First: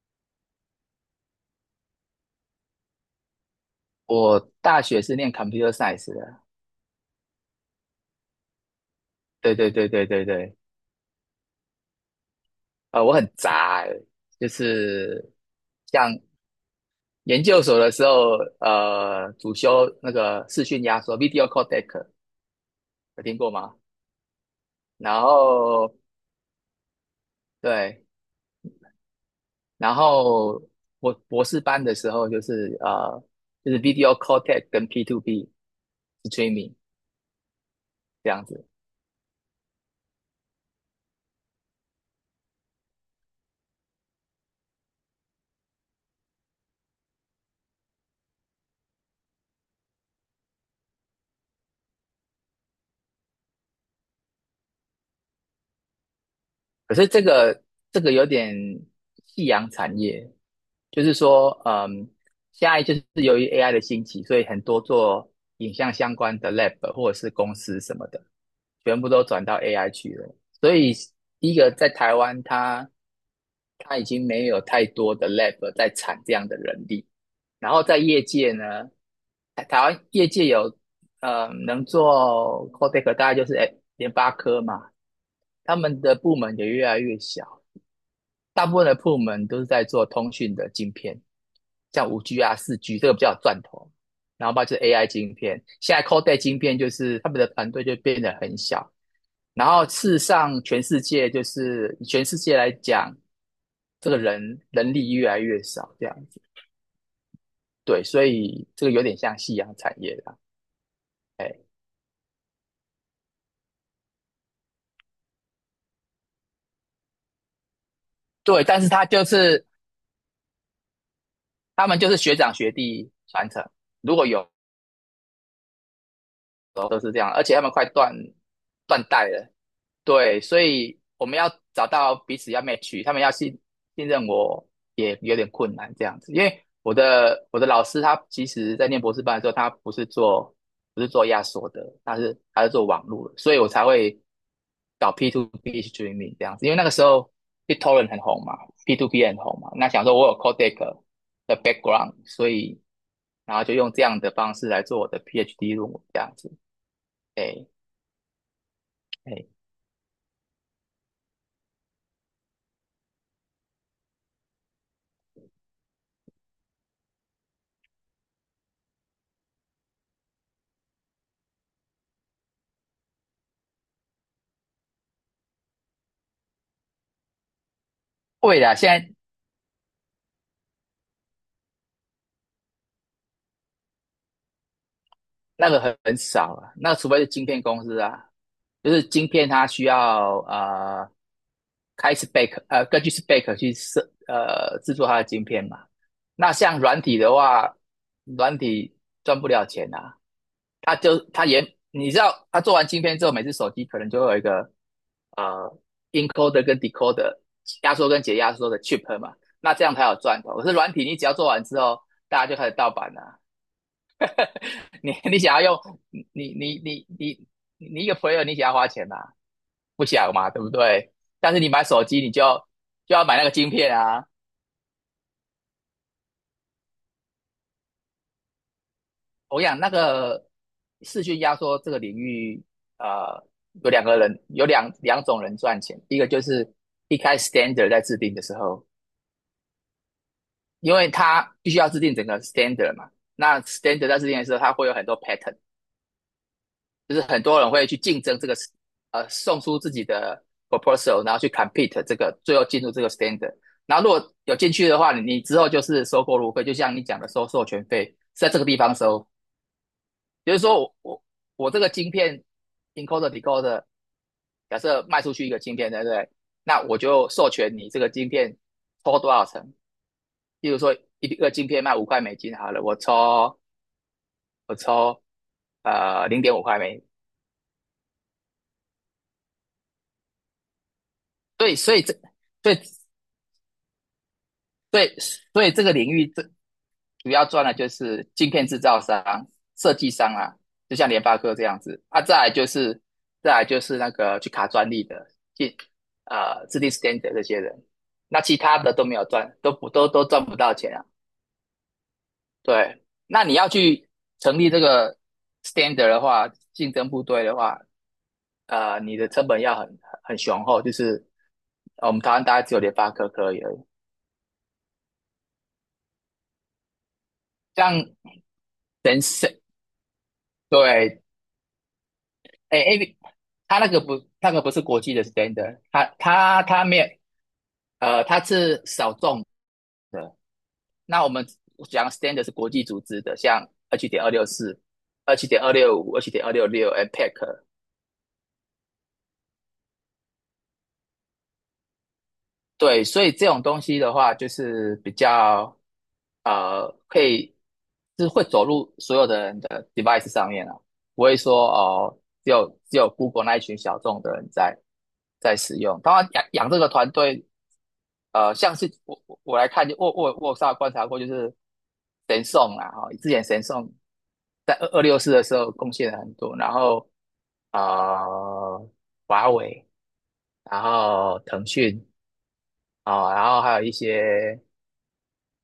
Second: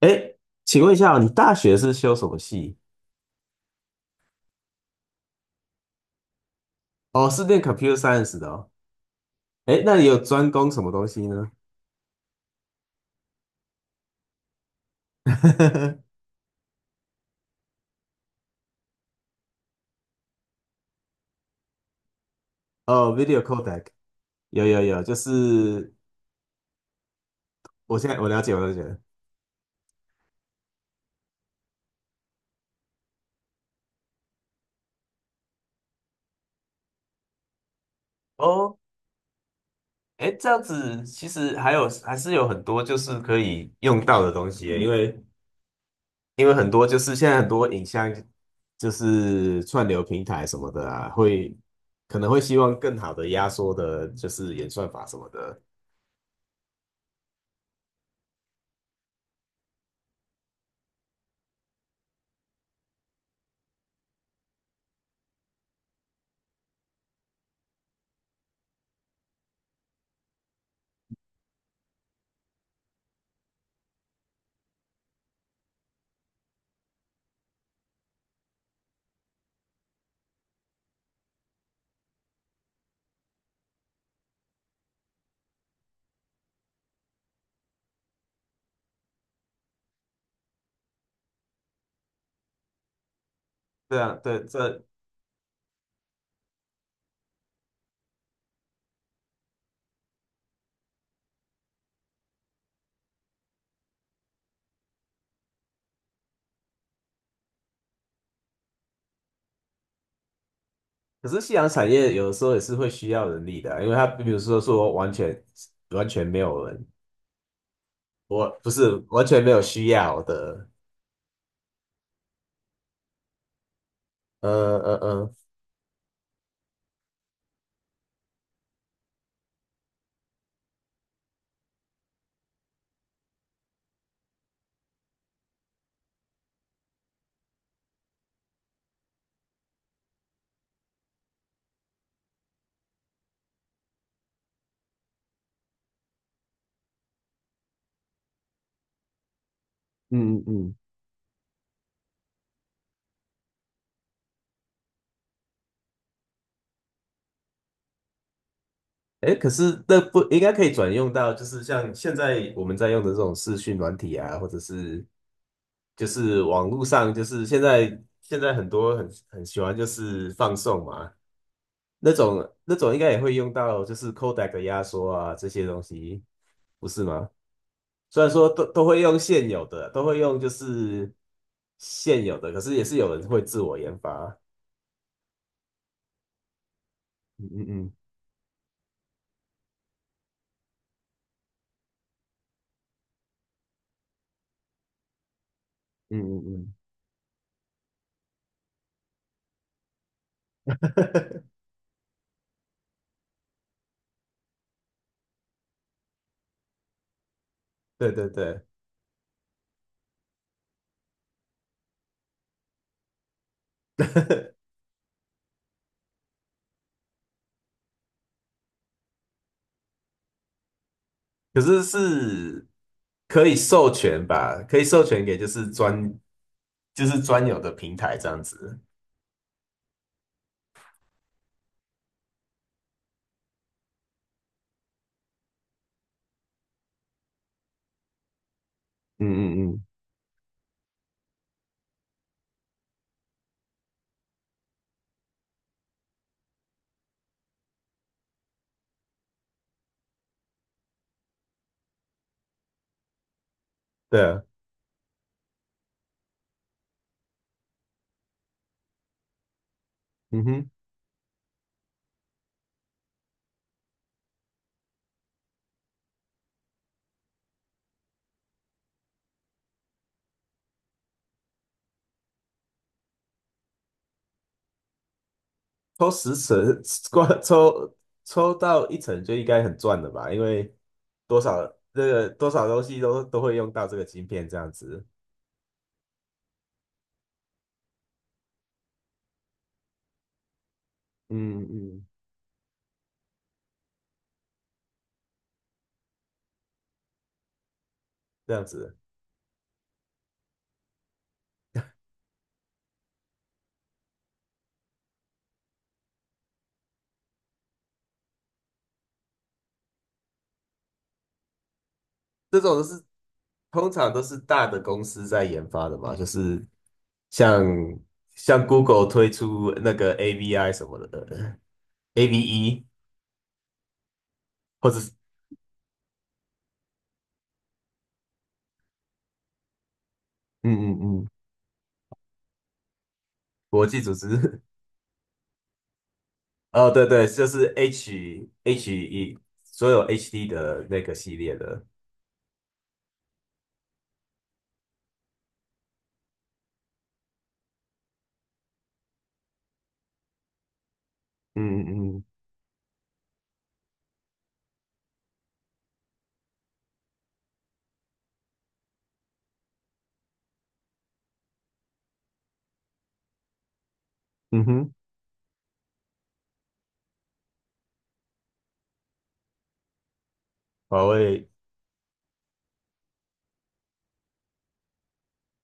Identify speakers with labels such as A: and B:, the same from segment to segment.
A: 哎，请问一下哦你大学是修什么系？
B: 我大学是念 computer science 的，
A: 哦，是念 computer science 的哦。
B: 对对
A: 哎，
B: 对
A: 那你
B: 对
A: 有
B: 对
A: 专
B: 对，
A: 攻什么东西呢？
B: 我很杂欸，就是像 研究所的时候，主修那个视讯压缩 （video codec），
A: 哦
B: 有听
A: ，video
B: 过吗？
A: codec，有有有，就
B: 然后
A: 是我
B: 对，
A: 现在我了解，我了解。
B: 然后我博士班的时候就是 video codec 跟 P2P streaming 这样子。
A: 哦，哎，这样子其实还是有很多就是可以用到的东西耶因为很多就是现在很多影像就是串流平台什么的啊，可能会希望更好的压缩的，就是演算法什么的。
B: 可是这个有点夕阳产业，就是说，现在就是由于 AI 的兴起，所以很多做影像相关的 lab 或者是公司什么的，全部都转到 AI 去了。所以第一个在台湾，他已经没有太多的 lab 在产这样的人力。然后在业界呢，台湾业界有能做 Codec，大概就是哎联发科嘛，他们的部门也越来越小，大部分的部门都是在做通讯的晶片，像五 g 啊、四 g 这个比较有赚头，
A: 对啊，对，
B: 然后包括就
A: 这
B: 是 AI 晶片，现在 Codec 晶片就是他们的团队就变得很小，然后事实上全世界就是全世界来讲，这个人力越来越少这样子，对，所以这个有点像夕阳产业啦，
A: 可是夕阳产业有的时候也是会需要人力的啊因为它比如说完全没有人，我
B: 对，
A: 不
B: 但是
A: 是
B: 他
A: 完
B: 就
A: 全没有
B: 是
A: 需要的，
B: 他们就是学长学弟传承，如果
A: 呃
B: 有
A: 呃呃，
B: 都是这样，而且他们快断代了。对，所以我们要找到彼此要 match，他们要信任我也有点困难这样子，因为我的老师他其实在念博士班的时候，他不是做压缩的，他是做网络的，所以我才会搞 P to P streaming 这样子，因为那个时候 BitTorrent 很红嘛，P to P 很红嘛，那想说我有
A: 嗯嗯嗯，
B: Codec 的 background，所以然后就用这样的方式来做我的 PhD 论文这样子，哎
A: 哎，
B: 哎，
A: 可是那不应该可以转用到，就是像现在我们在用的这种视讯软体啊，或者是就是网络上，就是现在很多很喜欢就是放送嘛，那种应该也会用到，就是 codec 的压缩啊这些东西，不是吗？虽然说
B: 会
A: 都
B: 的，
A: 都
B: 现
A: 会
B: 在。
A: 用现有的，都会用就是现有的，可是也是有人会自我研发。
B: 那个很少啊，那除非是晶
A: 嗯
B: 片公
A: 嗯
B: 司啊，就是晶片它需要开 spec 根据 spec 去制作它的晶片嘛。
A: 嗯嗯
B: 那
A: 嗯
B: 像软体的话，软体赚不了钱啊，它就
A: 嗯，
B: 它也你知道，它做完晶片之后，每次手机可能就会有一个呃 encoder 跟 decoder 压 缩
A: 对
B: 跟
A: 对
B: 解压
A: 对，
B: 缩的 chip 嘛，那这样才有赚头。可是软体你只要做完之后，大家就开始盗版了。你想要用你你你你你你一个 player 你想要花钱吗？不想嘛，对不对？但
A: 可
B: 是你
A: 是
B: 买手机你就要
A: 是
B: 就要买那
A: 可
B: 个
A: 以
B: 晶
A: 授
B: 片
A: 权
B: 啊。
A: 吧？可以授权给就是就是专有的平台这样子。
B: 我想那个视讯压缩这个领域，呃，有两个人有两两种人赚钱，一个就是一开始 standard 在制定的时候，
A: 嗯嗯嗯，
B: 因为他必须要制定整个 standard 嘛，那 standard 在制定的时候，它会有很多 pattern,就是很多人会去竞争这个，送出自己的 proposal,然后去 compete 这个，最后进入这个 standard。然后如
A: 对
B: 果
A: 啊，
B: 有进去的话，你之后就是收过路费，就像你讲的收授权费，在这个地方收。
A: 嗯
B: 比如
A: 哼。
B: 说我这个晶片 encoder decoder,假设卖出去一个晶片，对不对？那我就授权你这个晶片抽多少成。例如说一个晶片卖五块美金好了，我抽我抽
A: 抽
B: 呃
A: 十
B: 零点五块
A: 层，
B: 美金，
A: 光抽到一层就应该很赚了吧？因为多少
B: 对，所以
A: 这
B: 这。
A: 个多少
B: 对，
A: 东西都会用到这个晶片，这样子，
B: 对，所以这个领域最主要赚的就是镜片制造商、设计商啊，就像联发科
A: 嗯
B: 这样子
A: 嗯，
B: 啊，再来就是那个去卡专利的，进制定 standard 这些人，那
A: 这
B: 其
A: 样
B: 他的
A: 子，
B: 都没有赚，都赚不到钱啊。对，那你要去成立这个 standard 的话，竞争部队的话，你的成本要很雄厚，就是我们台湾大
A: 这
B: 概只
A: 种
B: 有
A: 都
B: 联
A: 是
B: 发科可以而已，
A: 通常都是大的公司在研发的嘛，就是像
B: 像
A: 像 Google
B: 神
A: 推
B: 神
A: 出那个 AVI 什么
B: 对
A: 的
B: 哎
A: ，AVE
B: ，A，B，他那个不，那个不是
A: 或者
B: 国
A: 是
B: 际的 standard,他没有，他是小众的。
A: 嗯嗯
B: 那
A: 嗯，
B: 我们讲 standard 是国际组织的，像
A: 国
B: 二
A: 际
B: 七
A: 组
B: 点二六
A: 织，
B: 四、二七点二六五、二七点二六
A: 哦，
B: 六
A: 对对，就
B: APEC,
A: 是 H HE 所有 HD 的那个系列的。
B: 对，所以这种东西的话，就是比较可以是会走入所有的人的 device 上面啊，不会说
A: 嗯嗯
B: 哦，
A: 嗯
B: 只有 Google 那一群小众的人在使用。当然养这个团队像是我来看，就我有稍微观察过，就是神送啦，哈、哦之前神送
A: 嗯
B: 在二
A: 哼。
B: 二六四的时候贡献了很多，然后呃，华为，然
A: 华
B: 后
A: 为，
B: 腾讯啊、哦然后还有一些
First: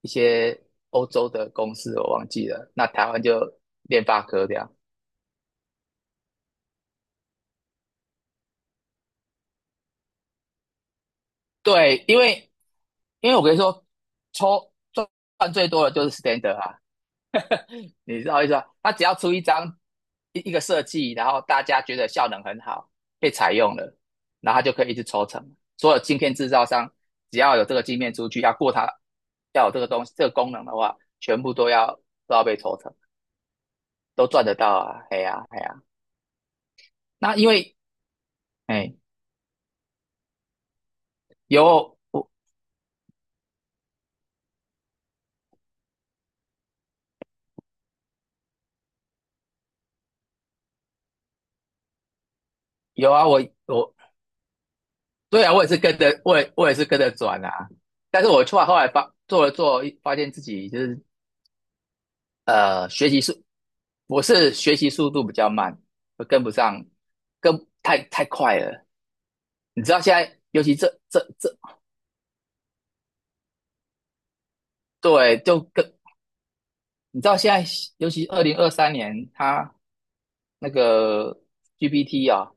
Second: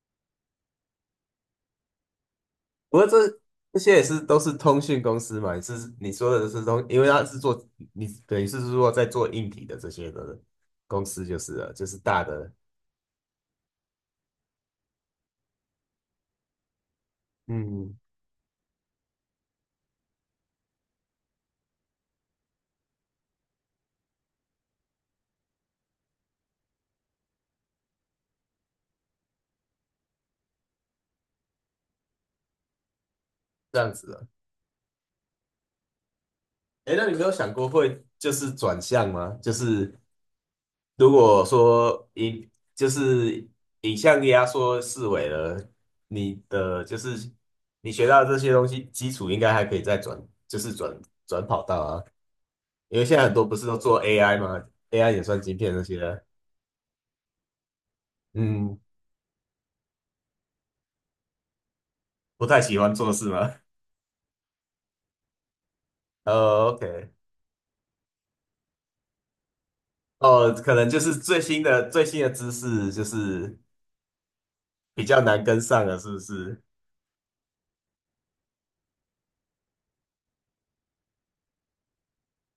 B: 一些欧洲的公司，我忘记了，那
A: 不过
B: 台
A: 这
B: 湾就
A: 这些也
B: 联
A: 是
B: 发
A: 都
B: 科
A: 是
B: 这样。
A: 通讯公司嘛，是你说的是通，因为它是做你等于是说在做硬体的这些的公司就是了，就是
B: 对，因
A: 大的，
B: 为因为我跟你说，抽赚最多的就是 Standard 啊，
A: 嗯，
B: 你知道意思吧？他只要出一张一个设计，然后大家觉得效能很好，被采用了，然后他就可以一直抽成。所有晶片制造商只要有这个晶片出去，要过它，要有这个东西这个功能的话，全部都要被抽成，
A: 这样子
B: 都
A: 了。
B: 赚得到啊！哎呀、哎呀、
A: 哎，那你没有
B: 那因
A: 想过
B: 为
A: 会就是转
B: 哎
A: 向吗？就是如果
B: 有
A: 说
B: 我
A: 影就是影像压缩四维了，你的就是你学到这些东西基础应该还可以再转，就是转跑道啊。因为
B: 有
A: 现在
B: 啊，
A: 很
B: 我
A: 多不是都
B: 我
A: 做 AI 吗？AI 也算
B: 对啊，
A: 晶
B: 我也
A: 片
B: 是
A: 那些，
B: 跟着我也我也是跟着转啊，但是我出来后
A: 嗯，
B: 来发做了做，发现自己就是
A: 不太喜欢
B: 学
A: 做
B: 习
A: 事
B: 速，
A: 吗？
B: 我是学习速度比较慢，我跟不上，
A: OK,
B: 跟太快了。你知道现在，
A: 哦，
B: 尤其
A: 可
B: 这
A: 能就是
B: 这
A: 最
B: 这，
A: 新的最新的知识就是比较
B: 对，
A: 难跟
B: 就
A: 上了，是不是？
B: 你知道现在，尤其二零二三年，他那个 GPT 啊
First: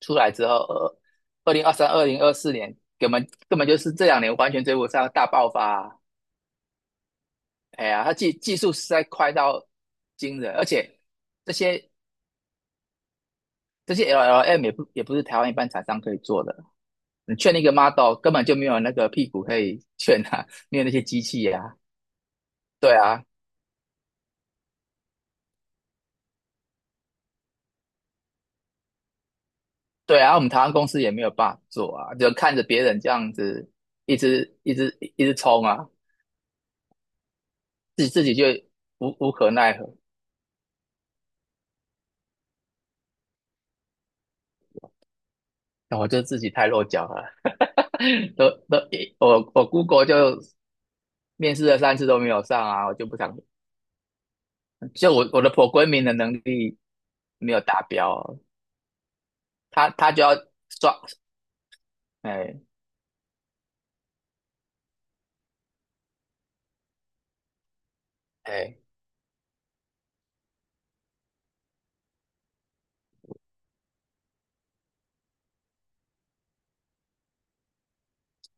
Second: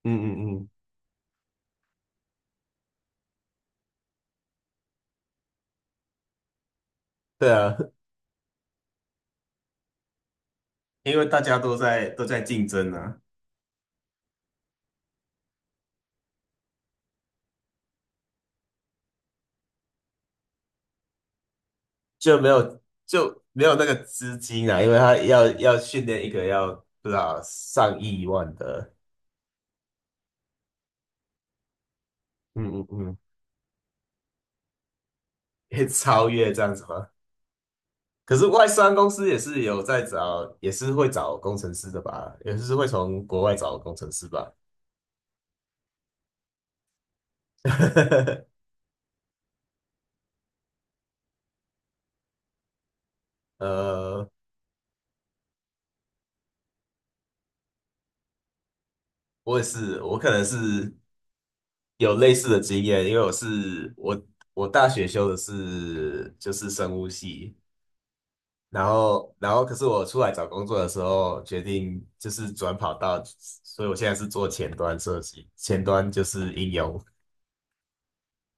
B: 出来之
A: 嗯嗯
B: 后，
A: 嗯，
B: 二零二三、二零二四年，根本就是这两年完全追不上大爆发啊
A: 对啊，
B: 哎呀，他技术实在快到惊人，而且
A: 因为大
B: 这
A: 家都
B: 些
A: 在都在竞争啊，
B: 这些 LLM 也不是台湾一般厂商可以做的。你劝那个 model 根本就没有那个屁股可以劝啊，没有那些机器啊，
A: 就没有
B: 对啊，
A: 就没有那个资金啊，因为他要训练一个要不知道上亿万的，
B: 对啊，我们台湾公司也没有办法做啊，就看着
A: 嗯
B: 别
A: 嗯
B: 人这
A: 嗯，
B: 样子一直一直一直冲
A: 可
B: 啊，
A: 以超越这样子吗？
B: 自己
A: 可
B: 就
A: 是外商公
B: 无
A: 司
B: 无
A: 也
B: 可
A: 是
B: 奈
A: 有
B: 何，
A: 在找，也是会找工程师的吧？也是会从国外找工程师吧？
B: 那我就自己太落脚了，都 都我 Google 就面试了三次都没有上啊，我就不想，
A: 呃，
B: 就我的 programming 的能力没有达标哦，
A: 我也
B: 他
A: 是，
B: 他
A: 我
B: 就
A: 可
B: 要
A: 能是
B: 刷，
A: 有类似
B: 哎
A: 的经验，因为我是我我大学修的是就是生物系，
B: 哎，
A: 然后可是我出来找工作的时候决定就是转跑道，所以我现在是做前端设计，前端就是应用。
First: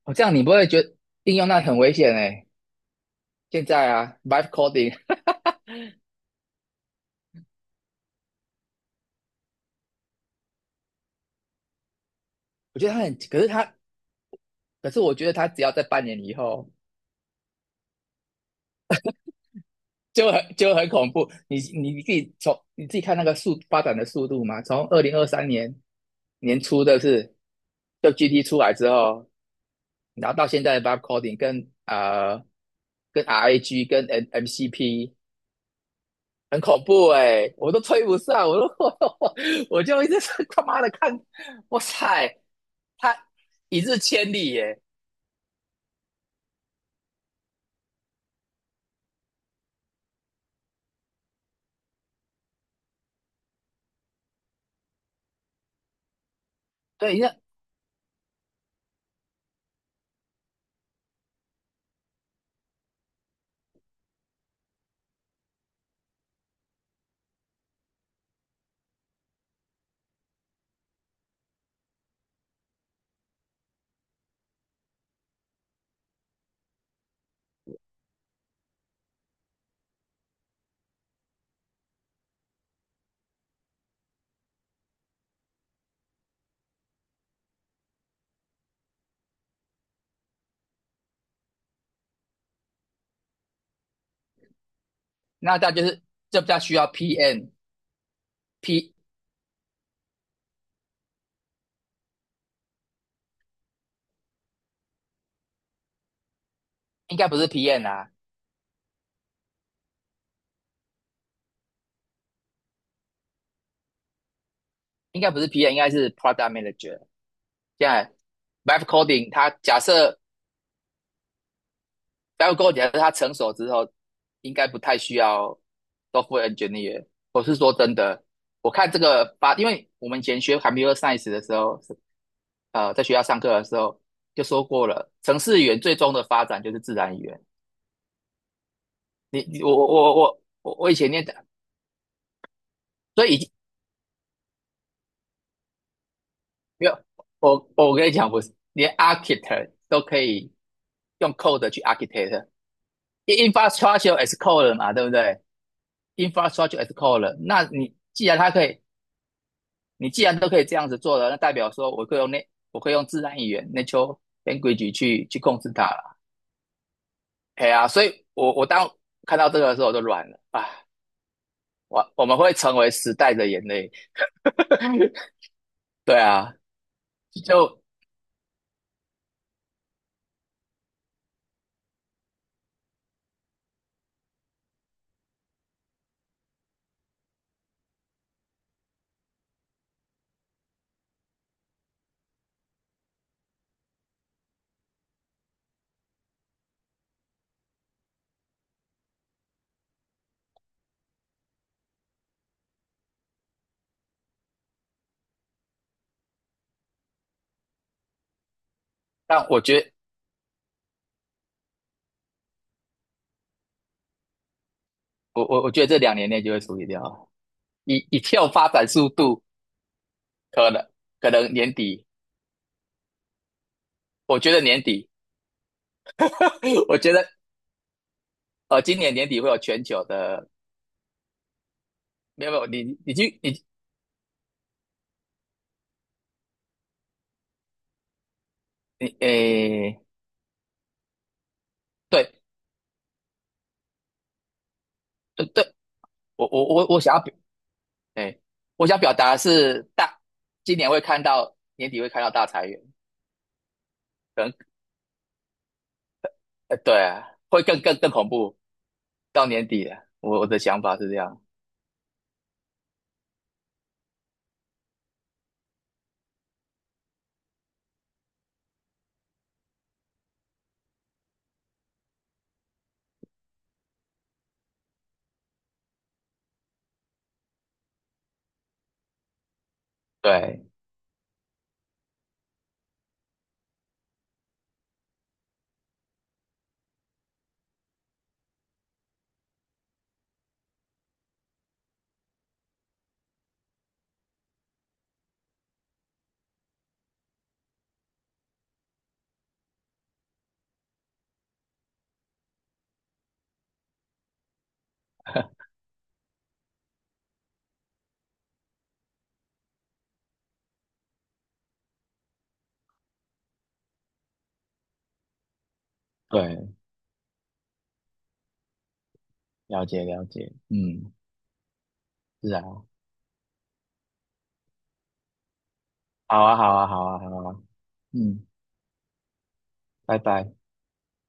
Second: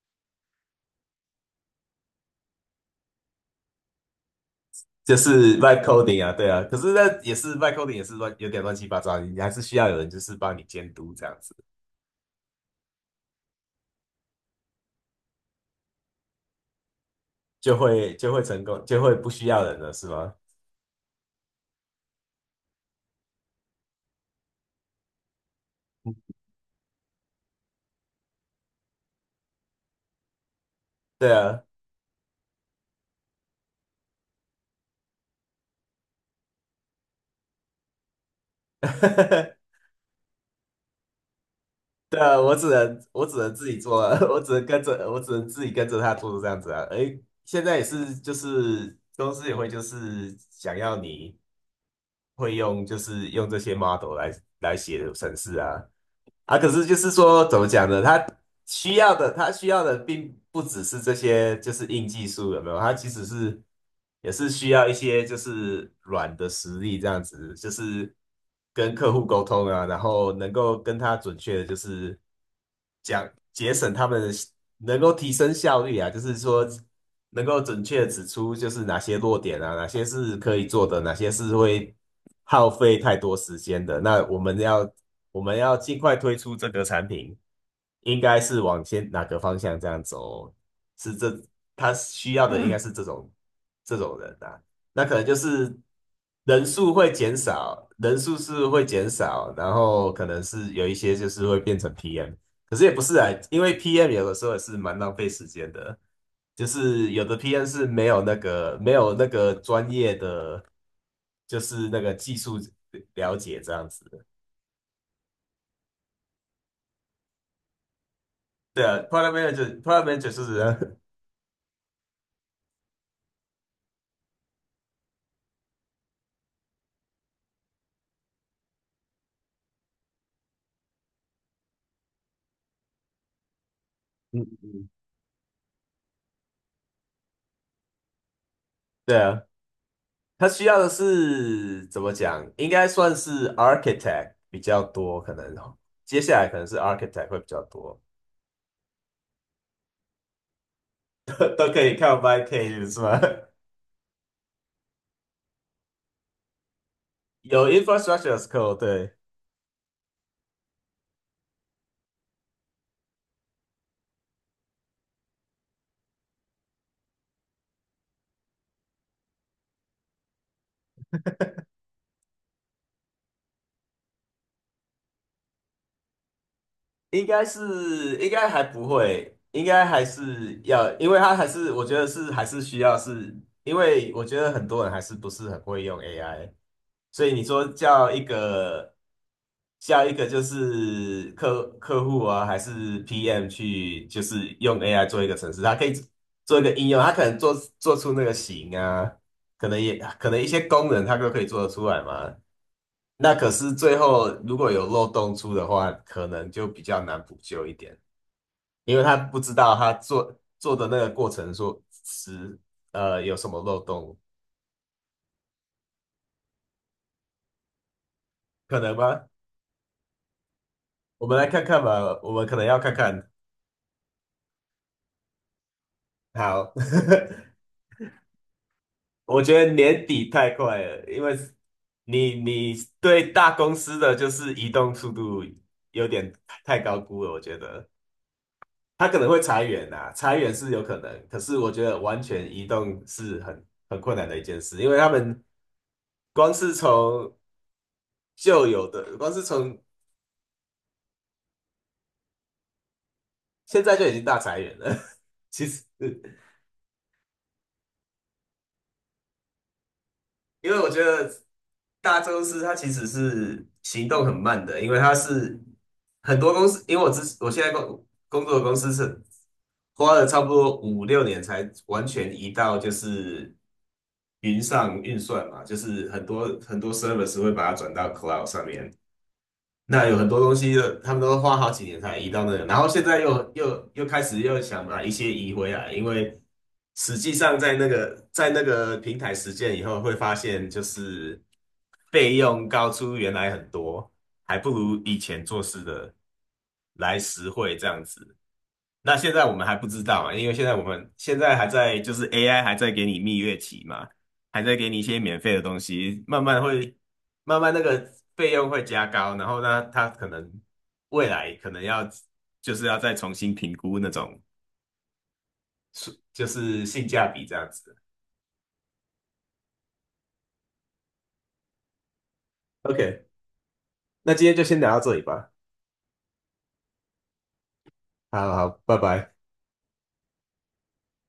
B: 我这样你不会觉得应用那很危险哎、现在啊 v i v e
A: 就
B: coding,
A: 是 vibe coding 啊，对啊，可是那也是 vibe coding 也是乱，有点乱七八糟，你还是需要有人就是帮你监督这样子，
B: 我觉得他很，可是他，可是我觉得他只要在半年以后，
A: 就会成功，就会不需要人了，是吗？
B: 就很恐怖。你自己从你自己看那个速发展的速度嘛，从二零二三年年初的是，就 GT 出来之后，然后到现在的 v i v e
A: 对
B: coding
A: 啊，
B: 跟跟 RAG 跟 MCP 很恐怖哎、欸我都吹不上，我都 我就一直是他妈的看，哇
A: 对
B: 塞，
A: 啊，我只能
B: 他
A: 我只能自己
B: 一日
A: 做啊，
B: 千
A: 我只
B: 里耶、
A: 能
B: 欸
A: 跟着我只能自己跟着他做这样子啊。诶，现在也是就是公司也会就是想要你会用就是用这些 model 来写程式啊，啊，可是就是
B: 对，
A: 说，怎么讲呢？他需要的，他需要的并不只是这些，就是硬技术，有没有？他其实是也是需要一些就是软的实力，这样子，就是跟客户沟通啊，然后能够跟他准确的，就是讲节省他们能够提升效率啊，就是说能够准确地指出就是哪些弱点啊，哪些是可以做的，哪些是会耗费太多时间的。那我们要尽快推出这个产品，应该是往先哪个方向这样走？是这他需要的应该是这种人啊。那可能就
B: 那大
A: 是
B: 家就是这比较
A: 人
B: 需要
A: 数会
B: p
A: 减
B: N
A: 少，人数是会
B: P
A: 减少，然后可能是有一些就是会变成 PM,可是也不是啊，因为 PM 有的时候也是蛮浪费时间的，就是
B: 应
A: 有
B: 该
A: 的
B: 不是
A: PM
B: p N
A: 是没
B: 啊，
A: 有那个没有那个专业的，就是那个技术了解这样子。的。
B: 应该不是 p N,应该是 Product Manager。现在
A: 对
B: Vibe
A: 啊
B: Coding
A: ，Product
B: 它假
A: Manager，Product
B: 设
A: Manager 就是
B: Vibe Coding 假设它成熟之后，应该不太需要 Software Engineer。我是说真的，我看这个发，因为我们以前学 Computer Science 的时候，在学校上课的时候
A: 嗯
B: 就说过
A: 嗯，
B: 了，程式语言最终的发展就是自然语言。
A: 对啊，
B: 你你我我我
A: 他需
B: 我
A: 要的
B: 我以前念的，
A: 是怎么讲？应该算
B: 所
A: 是
B: 以
A: Architect 比较多，可能哦接下来可能是
B: 没有，
A: Architect 会比较
B: 我
A: 多，
B: 跟你讲，我是连 architect 都可以用 code
A: 都可
B: 去
A: 以看
B: architect。
A: YK 是吗？
B: infrastructure as code 嘛，对不对？infrastructure as code 那
A: 有
B: 你既
A: Infrastructure
B: 然
A: as
B: 它可
A: Code,
B: 以，
A: 对。
B: 你既然都可以这样子做了，那代表说我可以用自然语言 natural language 去控制它了。哎呀啊，所以我当看到这个的时候我就软了啊，我们会成为时代的眼泪。对啊，
A: 应该
B: 就
A: 是应该还不会，应该还是要，因为他还是我觉得是还是需要是，因为我觉得很多人还是不是很会用 AI,所以你说叫一个就是客户啊，还是 PM 去就是用 AI 做一个程式，他可以做一个应用，他可能做出那个型啊，可能也可能一些功能他都可以做得出来嘛。那可是最后如果有漏洞出的话，可能就比较难补救一点。因为他不
B: 但
A: 知
B: 我
A: 道
B: 觉得
A: 他做的那个过程说是有什么漏洞，
B: 我觉得这两年内就会处理掉以跳发
A: 可
B: 展
A: 能
B: 速
A: 吗？
B: 度，可能
A: 我
B: 可
A: 们来
B: 能
A: 看
B: 年
A: 看
B: 底，
A: 吧，我们可能要看看。
B: 我觉得年底，
A: 好，
B: 我觉得今年 年底
A: 我
B: 会有
A: 觉得
B: 全球
A: 年底
B: 的，
A: 太快了，因为你
B: 没有没有，
A: 你
B: 你
A: 对
B: 去
A: 大公司的就是移动速度有点太高估了，我觉得
B: 你
A: 他可能会裁员
B: 诶，
A: 啊，裁员是有可能，可是我觉得完
B: 对
A: 全移动是很困难的一件事，因为他们
B: 对对，我
A: 光
B: 我
A: 是
B: 我我想要
A: 从
B: 表，诶，
A: 旧
B: 我
A: 有
B: 想表
A: 的，光
B: 达的
A: 是从
B: 是今年会看到年底会看到大裁员，
A: 现在就已经大
B: 可能
A: 裁员了。其实，
B: 对啊，会更更更恐怖，到年底了，我的
A: 因为
B: 想
A: 我
B: 法
A: 觉
B: 是这
A: 得
B: 样，
A: 大公司它其实是行动很慢的，因为它是很多公司，因为我现在工作的公司是花了差不多5、6年才完全移到就是云上运算嘛，就是很多很多 service 会把它转到 cloud 上面，那有很多东
B: 对
A: 西的，他们都花好几年才移到那个，然后现在又开始又想把一些移回来，因为实际上在那个平台实践以后，会发现就是费用高出原来很多，还不如以前做事的来实惠这样子。那现在我们还不知道嘛，因为现在我们还在就是 AI 还在给你蜜月期嘛，还在给你一些免 费的东西，慢慢那个费用会加高，然后呢，他可能未来可能要就是要再重新评估那种就
B: 对，
A: 是性价比这样子。
B: 了解了解，嗯，是啊，
A: OK,那今天就先聊到这里吧。
B: 好啊好啊好啊好啊，嗯，
A: 好好，拜拜。
B: 拜拜。